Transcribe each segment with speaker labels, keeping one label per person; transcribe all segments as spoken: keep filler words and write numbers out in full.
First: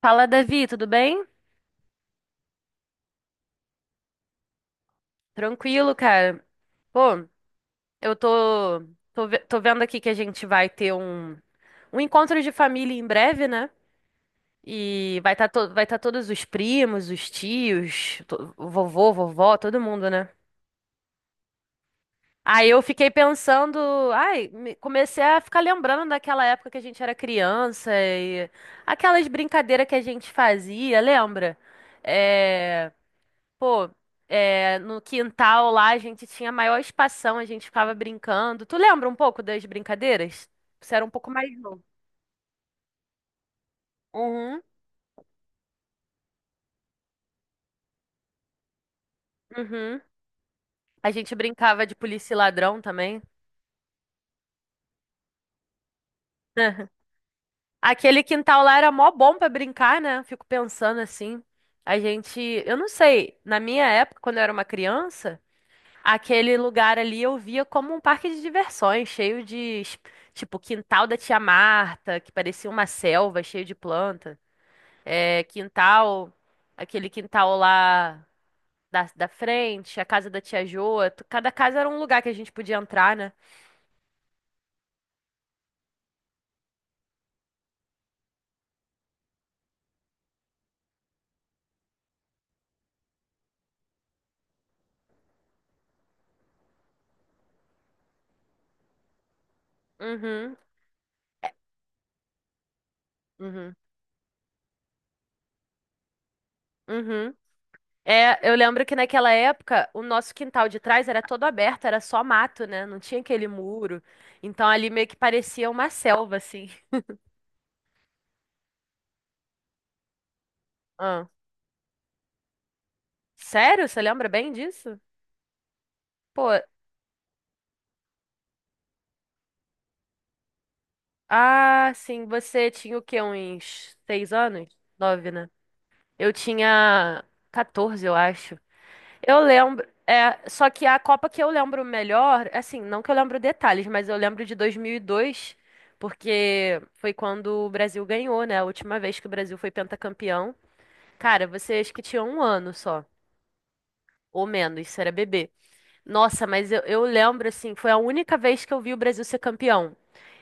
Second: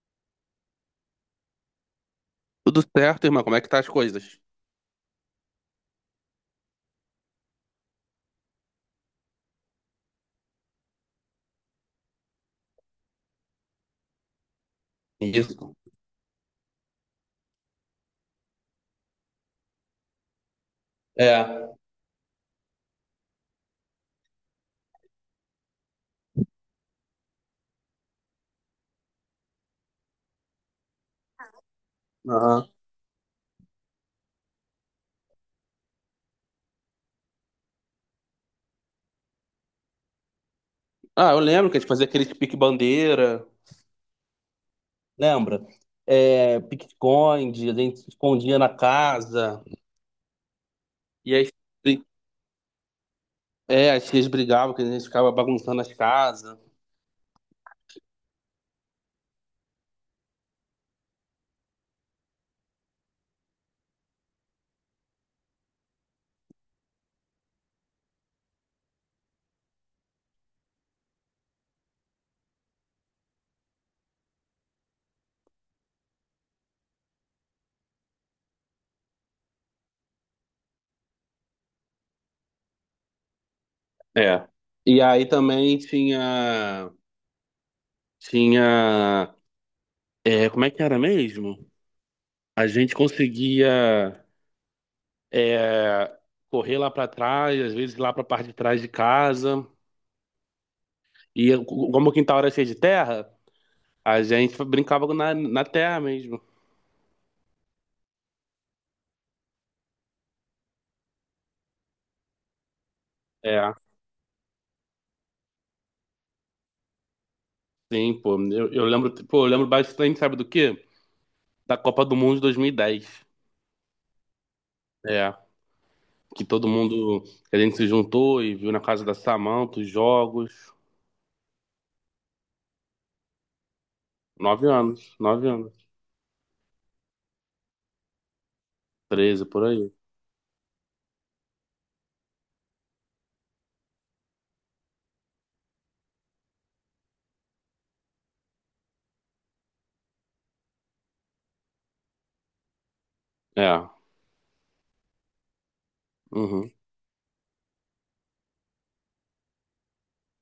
Speaker 1: Fala, Davi, tudo bem?
Speaker 2: Tudo certo, irmão? Como é que tá as coisas?
Speaker 1: Tranquilo, cara. Pô, eu tô, tô, ve- tô vendo aqui que a gente vai ter um, um encontro de família em breve, né? E vai estar tá to,
Speaker 2: Isso.
Speaker 1: vai tá todos os primos, os tios, to- o vovô, vovó, todo mundo, né?
Speaker 2: É,
Speaker 1: Aí eu fiquei pensando, ai, me- comecei a ficar lembrando daquela época que a gente era criança e aquelas brincadeiras que a gente fazia, lembra?
Speaker 2: Aham.
Speaker 1: É. Pô, é, no quintal lá a gente tinha maior espação, a gente ficava brincando. Tu lembra um pouco das brincadeiras? Você era um pouco
Speaker 2: Ah, eu
Speaker 1: mais
Speaker 2: lembro que a
Speaker 1: novo.
Speaker 2: gente fazia aquele pique-bandeira,
Speaker 1: Uhum,
Speaker 2: lembra? É, pique-esconde, a gente se escondia na casa.
Speaker 1: uhum. A gente
Speaker 2: E aí
Speaker 1: brincava de
Speaker 2: bri-
Speaker 1: polícia e ladrão também.
Speaker 2: é, as tias brigavam, que a gente ficava bagunçando as casas.
Speaker 1: Aquele quintal lá era mó bom pra brincar, né? Fico pensando assim. A gente, eu não sei, na minha época, quando eu era uma criança, aquele lugar ali eu via como um parque de diversões, cheio de, es- tipo, quintal da tia Marta, que parecia uma selva, cheio de plantas. é, quintal, Aquele quintal lá da, da frente, a casa da tia Joa. tu- Cada casa era um lugar que a gente podia entrar, né?
Speaker 2: É. E aí também tinha, tinha, é, como é que era mesmo? A gente conseguia, é, correr lá pra trás, às vezes lá pra parte de trás de casa.
Speaker 1: Uhum.
Speaker 2: E
Speaker 1: É,
Speaker 2: como o quintal era cheio de terra,
Speaker 1: uhum.
Speaker 2: a gente brincava na, na terra mesmo.
Speaker 1: Uhum. É, eu lembro que naquela época o nosso quintal de trás era todo aberto, era só mato, né? Não tinha aquele
Speaker 2: É,
Speaker 1: muro. Então ali meio que parecia uma selva, assim.
Speaker 2: sim, pô. Eu, eu lembro, pô, eu lembro bastante, sabe do quê?
Speaker 1: Ah.
Speaker 2: Da Copa do Mundo de dois mil e dez.
Speaker 1: Sério? Você lembra bem disso?
Speaker 2: É, que
Speaker 1: Pô,
Speaker 2: todo mundo, que a gente se juntou e viu na casa da Samantha os jogos.
Speaker 1: ah, sim, você tinha o quê? Uns seis anos?
Speaker 2: Nove anos,
Speaker 1: Nove,
Speaker 2: nove
Speaker 1: né?
Speaker 2: anos.
Speaker 1: Eu tinha quatorze, eu acho. Eu
Speaker 2: Treze, por
Speaker 1: lembro,
Speaker 2: aí.
Speaker 1: é, só que a Copa que eu lembro melhor, assim, não que eu lembro detalhes, mas eu lembro de dois mil e dois, porque foi quando o Brasil ganhou, né? A última vez que o Brasil foi pentacampeão. Cara, você acho que tinha um ano só,
Speaker 2: É,
Speaker 1: ou menos, isso era bebê. Nossa, mas
Speaker 2: uhum,
Speaker 1: eu, eu lembro, assim, foi a única vez que eu vi o Brasil ser campeão.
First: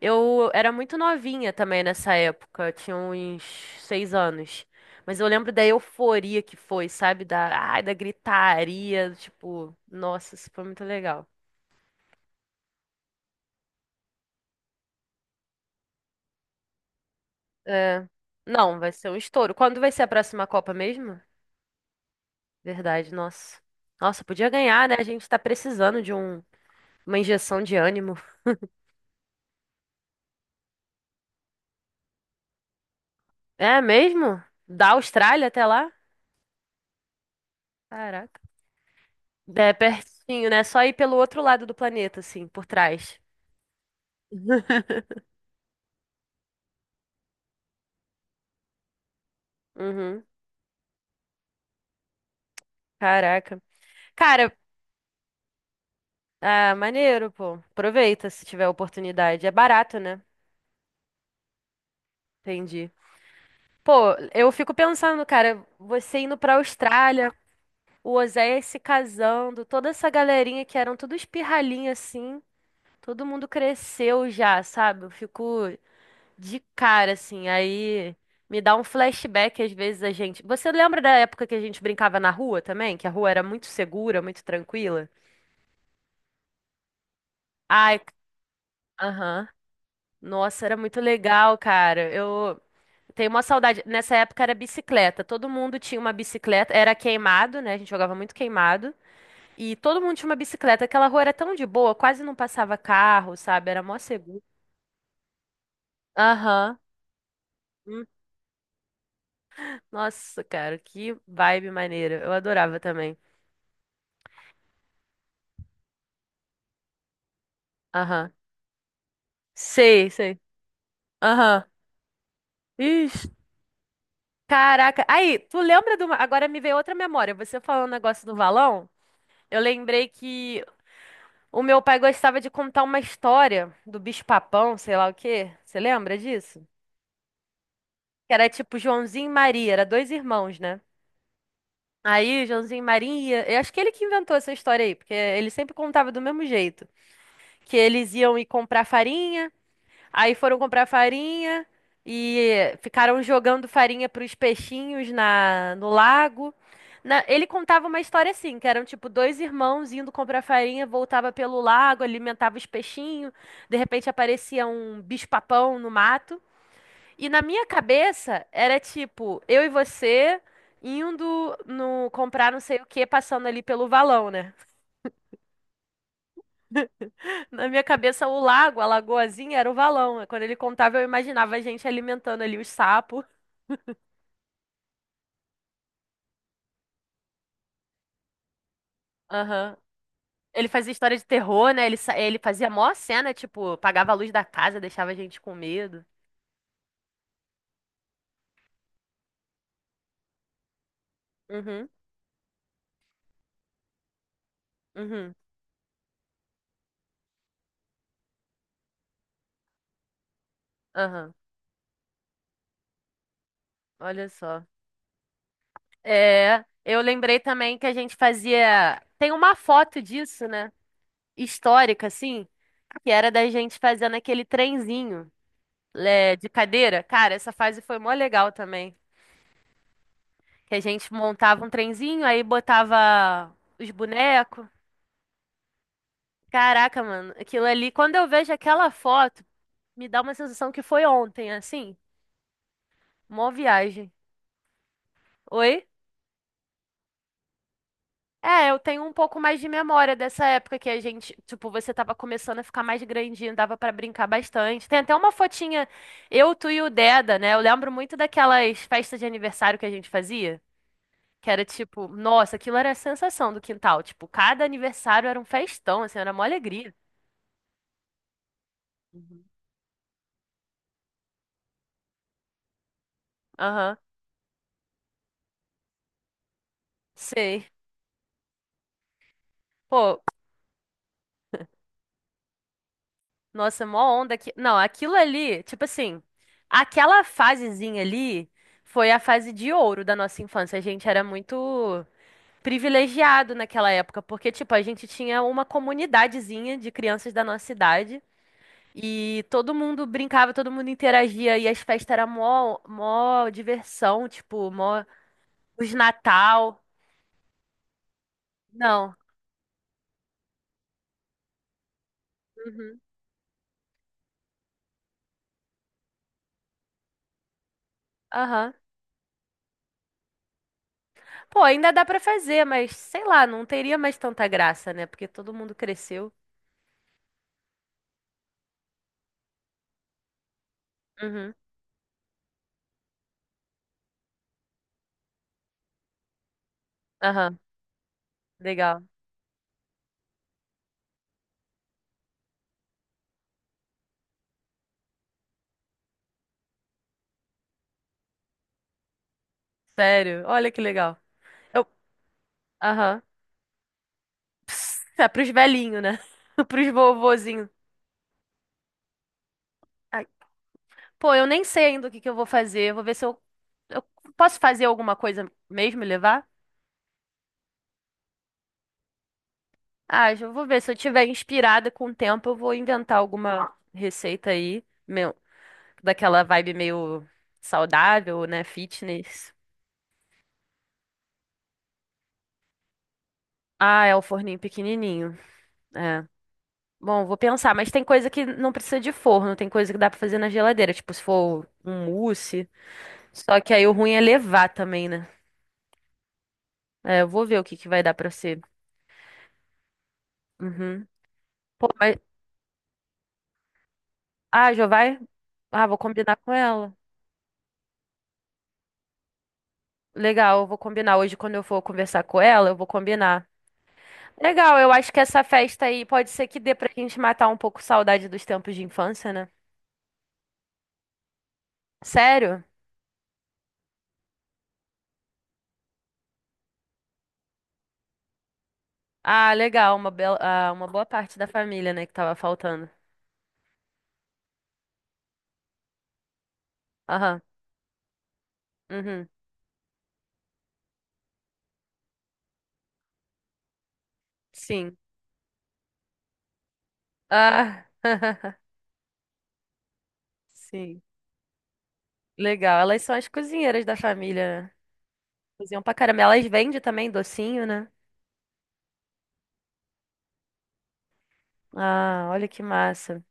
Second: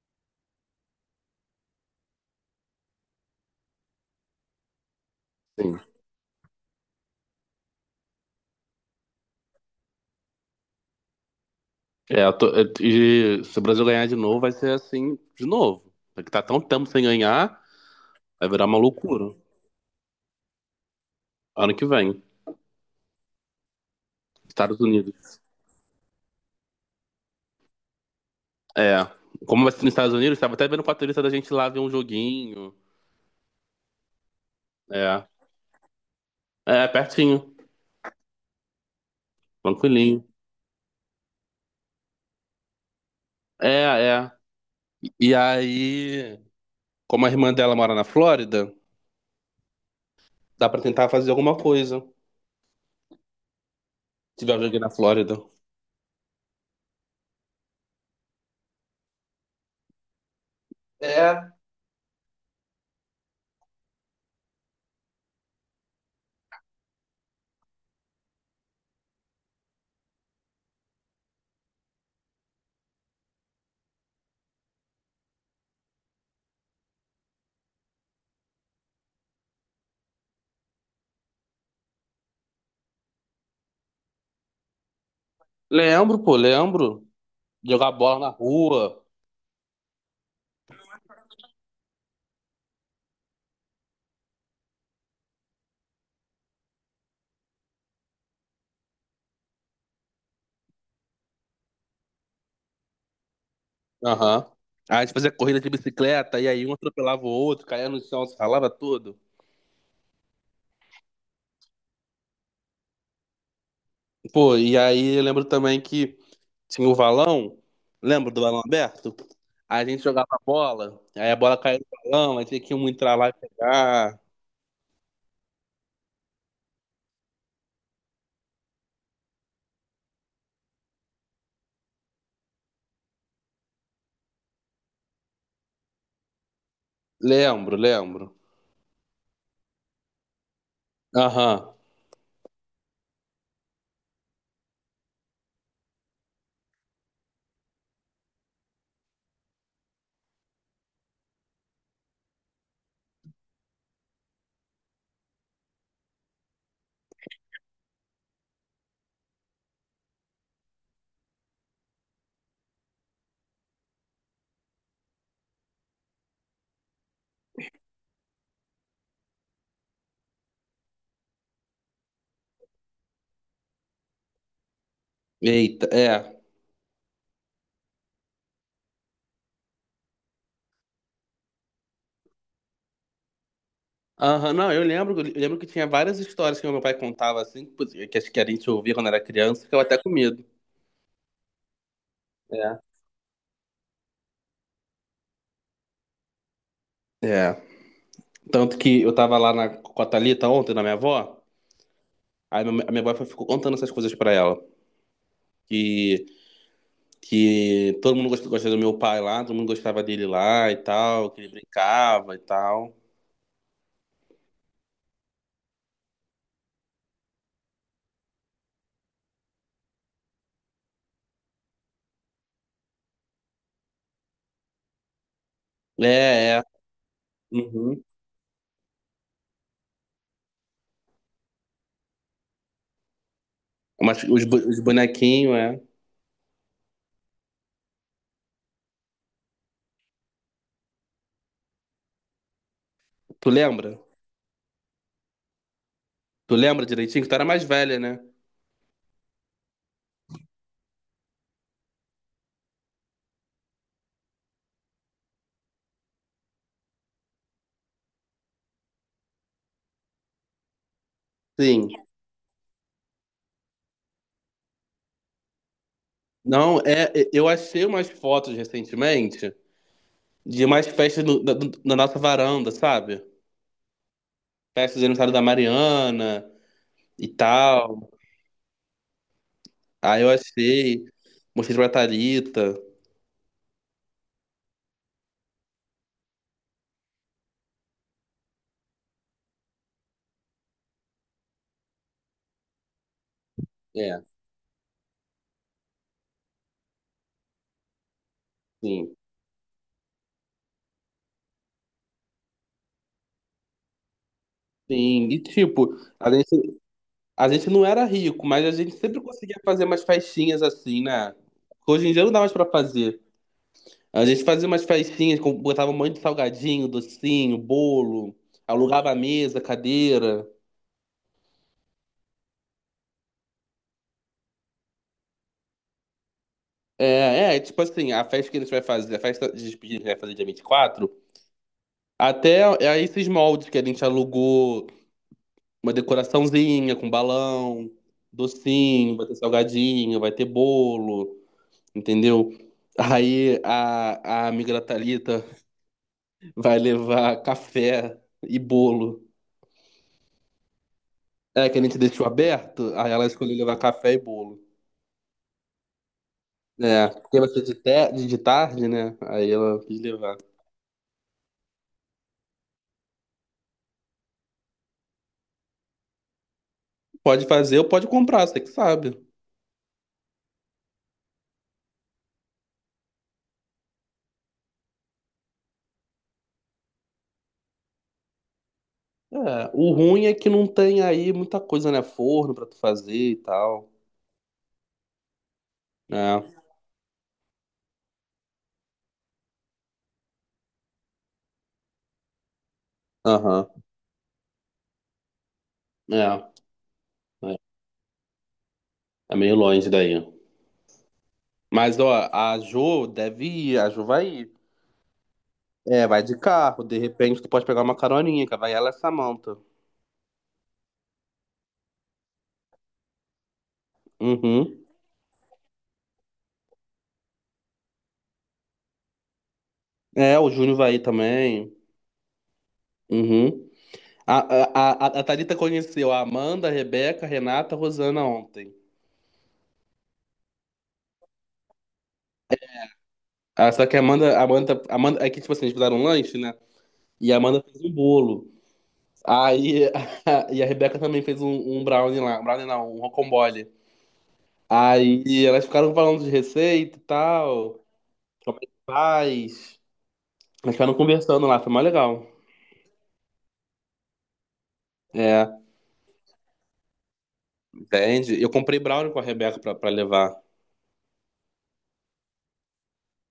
Speaker 1: Eu era muito novinha também nessa época, eu tinha uns seis anos. Mas eu lembro da
Speaker 2: sim.
Speaker 1: euforia que foi, sabe? Da, ai, da gritaria, tipo, nossa, isso foi muito legal.
Speaker 2: É, eu tô- eu- e se o Brasil ganhar de novo, vai ser assim de novo. Porque tá tão tempo sem ganhar,
Speaker 1: É.
Speaker 2: vai virar
Speaker 1: Não,
Speaker 2: uma
Speaker 1: vai ser um
Speaker 2: loucura.
Speaker 1: estouro. Quando vai ser a próxima Copa mesmo?
Speaker 2: Ano que vem,
Speaker 1: Verdade, nossa. Nossa, podia
Speaker 2: Estados
Speaker 1: ganhar, né? A
Speaker 2: Unidos.
Speaker 1: gente tá precisando de um, uma injeção de ânimo.
Speaker 2: É. Como vai ser nos Estados Unidos, tava até vendo o patrulhista da gente lá ver um joguinho.
Speaker 1: É mesmo? Da
Speaker 2: É.
Speaker 1: Austrália até lá?
Speaker 2: É, pertinho.
Speaker 1: Caraca. É
Speaker 2: Tranquilinho.
Speaker 1: pertinho, né? Só ir pelo outro lado do planeta, assim, por trás.
Speaker 2: É, é. E aí, como a irmã dela mora na Flórida,
Speaker 1: Uhum.
Speaker 2: dá pra tentar fazer alguma coisa. Se
Speaker 1: Caraca. Cara,
Speaker 2: tiver um joguinho na Flórida.
Speaker 1: ah, maneiro, pô. Aproveita se tiver oportunidade. É barato, né?
Speaker 2: É.
Speaker 1: Entendi. Pô, eu fico pensando, cara, você indo pra Austrália, o Oséias se casando, toda essa galerinha que eram tudo espirralinha assim, todo mundo cresceu já, sabe? Eu fico de cara, assim. Aí me dá um flashback às vezes a gente. Você lembra da época que a gente brincava na rua também? Que a rua era muito segura, muito tranquila?
Speaker 2: Lembro, pô, lembro. Jogar
Speaker 1: Ai,
Speaker 2: bola na rua.
Speaker 1: aham. Nossa, era muito legal, cara. Eu tenho uma saudade. Nessa época era bicicleta. Todo mundo tinha uma bicicleta. Era queimado, né? A gente jogava muito queimado. E todo mundo tinha uma bicicleta. Aquela rua era tão de boa, quase não passava carro, sabe? Era mó seguro.
Speaker 2: Aham. Aí a gente fazia corrida de bicicleta, e aí um
Speaker 1: Aham.
Speaker 2: atropelava o outro, caía no
Speaker 1: Hum,
Speaker 2: chão, se ralava todo.
Speaker 1: Nossa, cara, que vibe maneira. Eu adorava também.
Speaker 2: Pô, e aí eu lembro também que tinha um valão, lembra
Speaker 1: Aham.
Speaker 2: do valão aberto? A gente
Speaker 1: Sei,
Speaker 2: jogava a
Speaker 1: sei.
Speaker 2: bola, aí a bola
Speaker 1: Aham.
Speaker 2: caía no valão, aí tinha que um entrar
Speaker 1: Ixi.
Speaker 2: lá e pegar.
Speaker 1: Caraca. Aí, tu lembra de uma. Agora me veio outra memória. Você falando o negócio do valão? Eu lembrei que o meu pai gostava de contar uma história do bicho-papão, sei lá o quê. Você lembra disso?
Speaker 2: Lembro,
Speaker 1: Que
Speaker 2: lembro.
Speaker 1: era tipo Joãozinho e Maria, era dois irmãos, né?
Speaker 2: Aham.
Speaker 1: Aí, Joãozinho e Maria, eu acho que ele que inventou essa história aí, porque ele sempre contava do mesmo jeito, que eles iam ir comprar farinha, aí foram comprar farinha e ficaram jogando farinha pros peixinhos na no lago. Na- ele contava uma história assim, que eram tipo dois irmãos indo comprar farinha, voltava pelo lago, alimentava os peixinhos, de repente aparecia um bicho-papão no mato. E na minha cabeça era tipo, eu e você indo no comprar não sei o que, passando ali pelo valão, né?
Speaker 2: Eita, é.
Speaker 1: Na minha cabeça, o lago, a lagoazinha, era o valão, né? Quando ele contava, eu imaginava a gente alimentando ali os sapos.
Speaker 2: Aham, não, eu lembro, eu lembro que tinha várias histórias que meu pai contava assim, que que acho que a gente ouvia quando era criança,
Speaker 1: Aham.
Speaker 2: ficava até com medo.
Speaker 1: Ele fazia história de terror, né? Ele, sa- ele fazia
Speaker 2: É.
Speaker 1: mó cena, tipo, apagava a luz da casa, deixava a gente com medo.
Speaker 2: É. Tanto que eu tava lá na, com a Thalita ontem, na minha avó,
Speaker 1: Uhum,
Speaker 2: aí meu- a minha avó ficou contando essas coisas pra ela.
Speaker 1: uhum,
Speaker 2: Que que todo mundo gosta, gosta do meu pai lá, todo mundo gostava dele lá e tal,
Speaker 1: aham.
Speaker 2: que ele brincava e tal.
Speaker 1: Olha só. É, eu lembrei também que a gente fazia. Tem uma foto disso, né? Histórica, assim, que era da gente fazendo aquele trenzinho, é, de
Speaker 2: É, é.
Speaker 1: cadeira. Cara, essa fase foi
Speaker 2: Uhum.
Speaker 1: mó legal também. Que a gente montava um trenzinho, aí botava os
Speaker 2: Mas os, bo-
Speaker 1: bonecos.
Speaker 2: os bonequinhos, é.
Speaker 1: Caraca, mano, aquilo ali, quando eu vejo aquela foto. Me dá uma sensação que foi ontem, assim.
Speaker 2: Tu
Speaker 1: Mó
Speaker 2: lembra?
Speaker 1: viagem. Oi?
Speaker 2: Tu lembra direitinho? Que tu era mais velha, né?
Speaker 1: É, eu tenho um pouco mais de memória dessa época que a gente, tipo, você tava começando a ficar mais grandinho, dava pra brincar bastante. Tem até uma fotinha, eu, tu e o Deda, né? Eu lembro muito daquelas festas de aniversário que a gente fazia, que era
Speaker 2: Sim.
Speaker 1: tipo, nossa, aquilo era a sensação do quintal. Tipo, cada aniversário era um festão, assim, era mó
Speaker 2: Não,
Speaker 1: alegria.
Speaker 2: é, é, eu achei umas fotos
Speaker 1: Uhum.
Speaker 2: recentemente de mais festas no- da, do- na nossa varanda, sabe?
Speaker 1: Aham,
Speaker 2: Festas de aniversário da Mariana e
Speaker 1: sei.
Speaker 2: tal. Aí
Speaker 1: Pô,
Speaker 2: eu achei. Mostrei pra Thalita.
Speaker 1: nossa, mó onda aqui. Não, aquilo ali, tipo assim, aquela fasezinha ali foi a fase de ouro da nossa infância. A gente era muito privilegiado naquela época,
Speaker 2: É,
Speaker 1: porque, tipo, a gente tinha uma comunidadezinha de crianças da nossa idade
Speaker 2: sim.
Speaker 1: e todo mundo brincava, todo mundo interagia e as festas eram mó, mó diversão, tipo, mó
Speaker 2: Sim. E
Speaker 1: os
Speaker 2: tipo, a gente.
Speaker 1: Natal.
Speaker 2: A gente não era rico, mas a gente
Speaker 1: Não.
Speaker 2: sempre conseguia fazer umas festinhas assim, né? Hoje em dia não dá mais pra
Speaker 1: Uhum.
Speaker 2: fazer. A gente fazia umas festinhas, com- botava um monte de salgadinho, docinho, bolo,
Speaker 1: Aham.
Speaker 2: alugava mesa, cadeira.
Speaker 1: Pô, ainda dá pra fazer, mas sei lá, não teria mais tanta graça, né? Porque todo mundo cresceu.
Speaker 2: É, é, tipo assim, a festa que a gente vai fazer, a festa de despedida que a gente vai fazer dia vinte e quatro.
Speaker 1: Uhum.
Speaker 2: Até é esses moldes que a gente alugou, uma decoraçãozinha com
Speaker 1: Aham,
Speaker 2: balão,
Speaker 1: legal.
Speaker 2: docinho, vai ter salgadinho, vai ter bolo, entendeu? Aí a, a amiga da Thalita vai levar café e bolo.
Speaker 1: Sério, olha que legal.
Speaker 2: É, que a
Speaker 1: Eu,
Speaker 2: gente deixou aberto, aí
Speaker 1: aham.
Speaker 2: ela escolheu levar café e bolo.
Speaker 1: É, pros velhinhos, né? Pros
Speaker 2: É, porque vai ser
Speaker 1: vovozinhos.
Speaker 2: de, te- de tarde, né? Aí ela quis
Speaker 1: Ai,
Speaker 2: levar.
Speaker 1: pô, eu nem sei ainda o que que eu vou fazer. Eu vou ver se eu, eu posso fazer alguma coisa mesmo e levar?
Speaker 2: Pode fazer ou pode comprar, você que sabe.
Speaker 1: Ah, eu vou ver. Se eu tiver inspirada com o tempo, eu vou inventar alguma receita aí, meu, daquela vibe meio saudável, né? Fitness.
Speaker 2: É, o ruim é que não tem aí muita coisa, né? Forno pra tu fazer e tal.
Speaker 1: Ah, é o forninho pequenininho. É.
Speaker 2: É,
Speaker 1: Bom, vou pensar, mas tem coisa que não precisa de forno, tem coisa que dá pra fazer na geladeira, tipo se for um mousse. Só
Speaker 2: aham.
Speaker 1: que aí o ruim é levar também, né?
Speaker 2: É,
Speaker 1: É, eu vou
Speaker 2: é,
Speaker 1: ver o que que vai dar pra ser.
Speaker 2: é meio longe daí.
Speaker 1: Uhum. Pô,
Speaker 2: Mas, ó,
Speaker 1: mas.
Speaker 2: a Jo deve ir, a Jo vai ir.
Speaker 1: Ah, já vai? Ah, vou
Speaker 2: É, vai
Speaker 1: combinar
Speaker 2: de
Speaker 1: com
Speaker 2: carro,
Speaker 1: ela.
Speaker 2: de repente tu pode pegar uma caroninha, que vai ela e a Samantha.
Speaker 1: Legal, eu vou combinar. Hoje, quando eu for conversar com ela, eu vou combinar. Legal,
Speaker 2: Uhum.
Speaker 1: eu acho que essa festa aí pode ser que dê pra gente matar um pouco saudade dos tempos de infância, né?
Speaker 2: É, o Júnior vai ir também.
Speaker 1: Sério?
Speaker 2: Uhum. A, a, a, a Thalita conheceu a Amanda, a Rebeca, a Renata, a Rosana ontem.
Speaker 1: Ah, legal, uma bela, ah, uma boa parte da família, né, que tava faltando.
Speaker 2: Ah, só que a Amanda, a Amanda, a Amanda, é que tipo assim, eles fizeram um lanche, né? E a
Speaker 1: Aham,
Speaker 2: Amanda fez um bolo.
Speaker 1: uhum,
Speaker 2: Aí, e a Rebeca também fez um, um brownie lá, um brownie não, um rocambole.
Speaker 1: sim.
Speaker 2: Aí elas ficaram falando de receita e tal,
Speaker 1: Ah,
Speaker 2: como é que faz. Elas ficaram
Speaker 1: sim.
Speaker 2: conversando lá, foi mais legal.
Speaker 1: Legal, elas são as cozinheiras da família, né?
Speaker 2: É,
Speaker 1: Cozinham pra caramba. Elas vendem também docinho, né?
Speaker 2: entende? Eu comprei brownie com a Rebeca pra, pra levar.
Speaker 1: Ah, olha que massa.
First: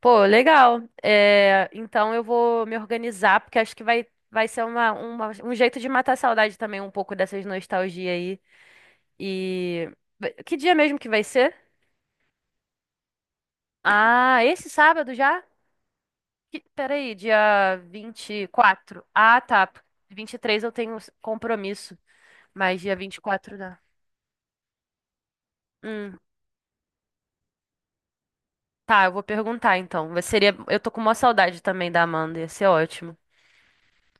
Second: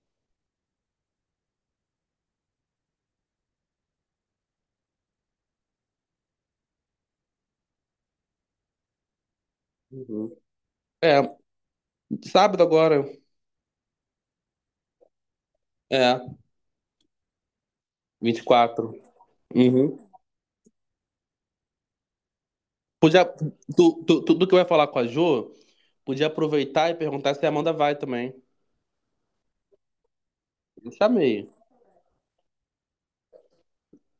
Speaker 1: Pô, legal. É, então eu vou me organizar, porque acho que vai, vai ser uma, uma- um jeito de matar a saudade também, um pouco dessas nostalgia aí. E.
Speaker 2: Uhum.
Speaker 1: Que dia mesmo que
Speaker 2: É,
Speaker 1: vai ser?
Speaker 2: sábado agora.
Speaker 1: Ah, esse sábado já?
Speaker 2: É.
Speaker 1: Que- Peraí, dia vinte e
Speaker 2: vinte e quatro.
Speaker 1: quatro. Ah, tá.
Speaker 2: Uhum.
Speaker 1: Vinte e três eu tenho compromisso, mas dia vinte e
Speaker 2: Podia,
Speaker 1: quatro dá.
Speaker 2: tu, tu, tudo que eu ia falar com a Jo,
Speaker 1: Hum,
Speaker 2: podia aproveitar e perguntar se a Amanda vai também.
Speaker 1: tá, eu vou perguntar então. Seria, eu tô
Speaker 2: Eu
Speaker 1: com uma
Speaker 2: chamei.
Speaker 1: saudade também da Amanda, ia ser ótimo.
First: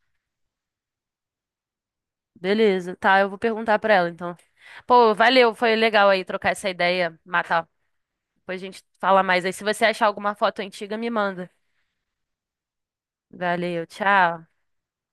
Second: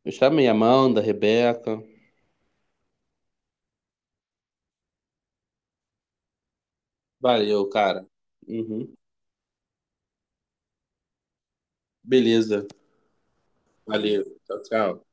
Speaker 2: Eu chamei a Amanda, a Rebeca.
Speaker 1: Beleza, tá, eu vou perguntar pra ela então. Pô, valeu, foi legal aí trocar essa ideia,
Speaker 2: Valeu,
Speaker 1: matar.
Speaker 2: cara.
Speaker 1: Depois a gente
Speaker 2: Uhum.
Speaker 1: fala mais aí. Se você achar alguma foto antiga, me manda.
Speaker 2: Beleza.
Speaker 1: Valeu,
Speaker 2: Valeu.
Speaker 1: tchau.
Speaker 2: Tchau, tchau.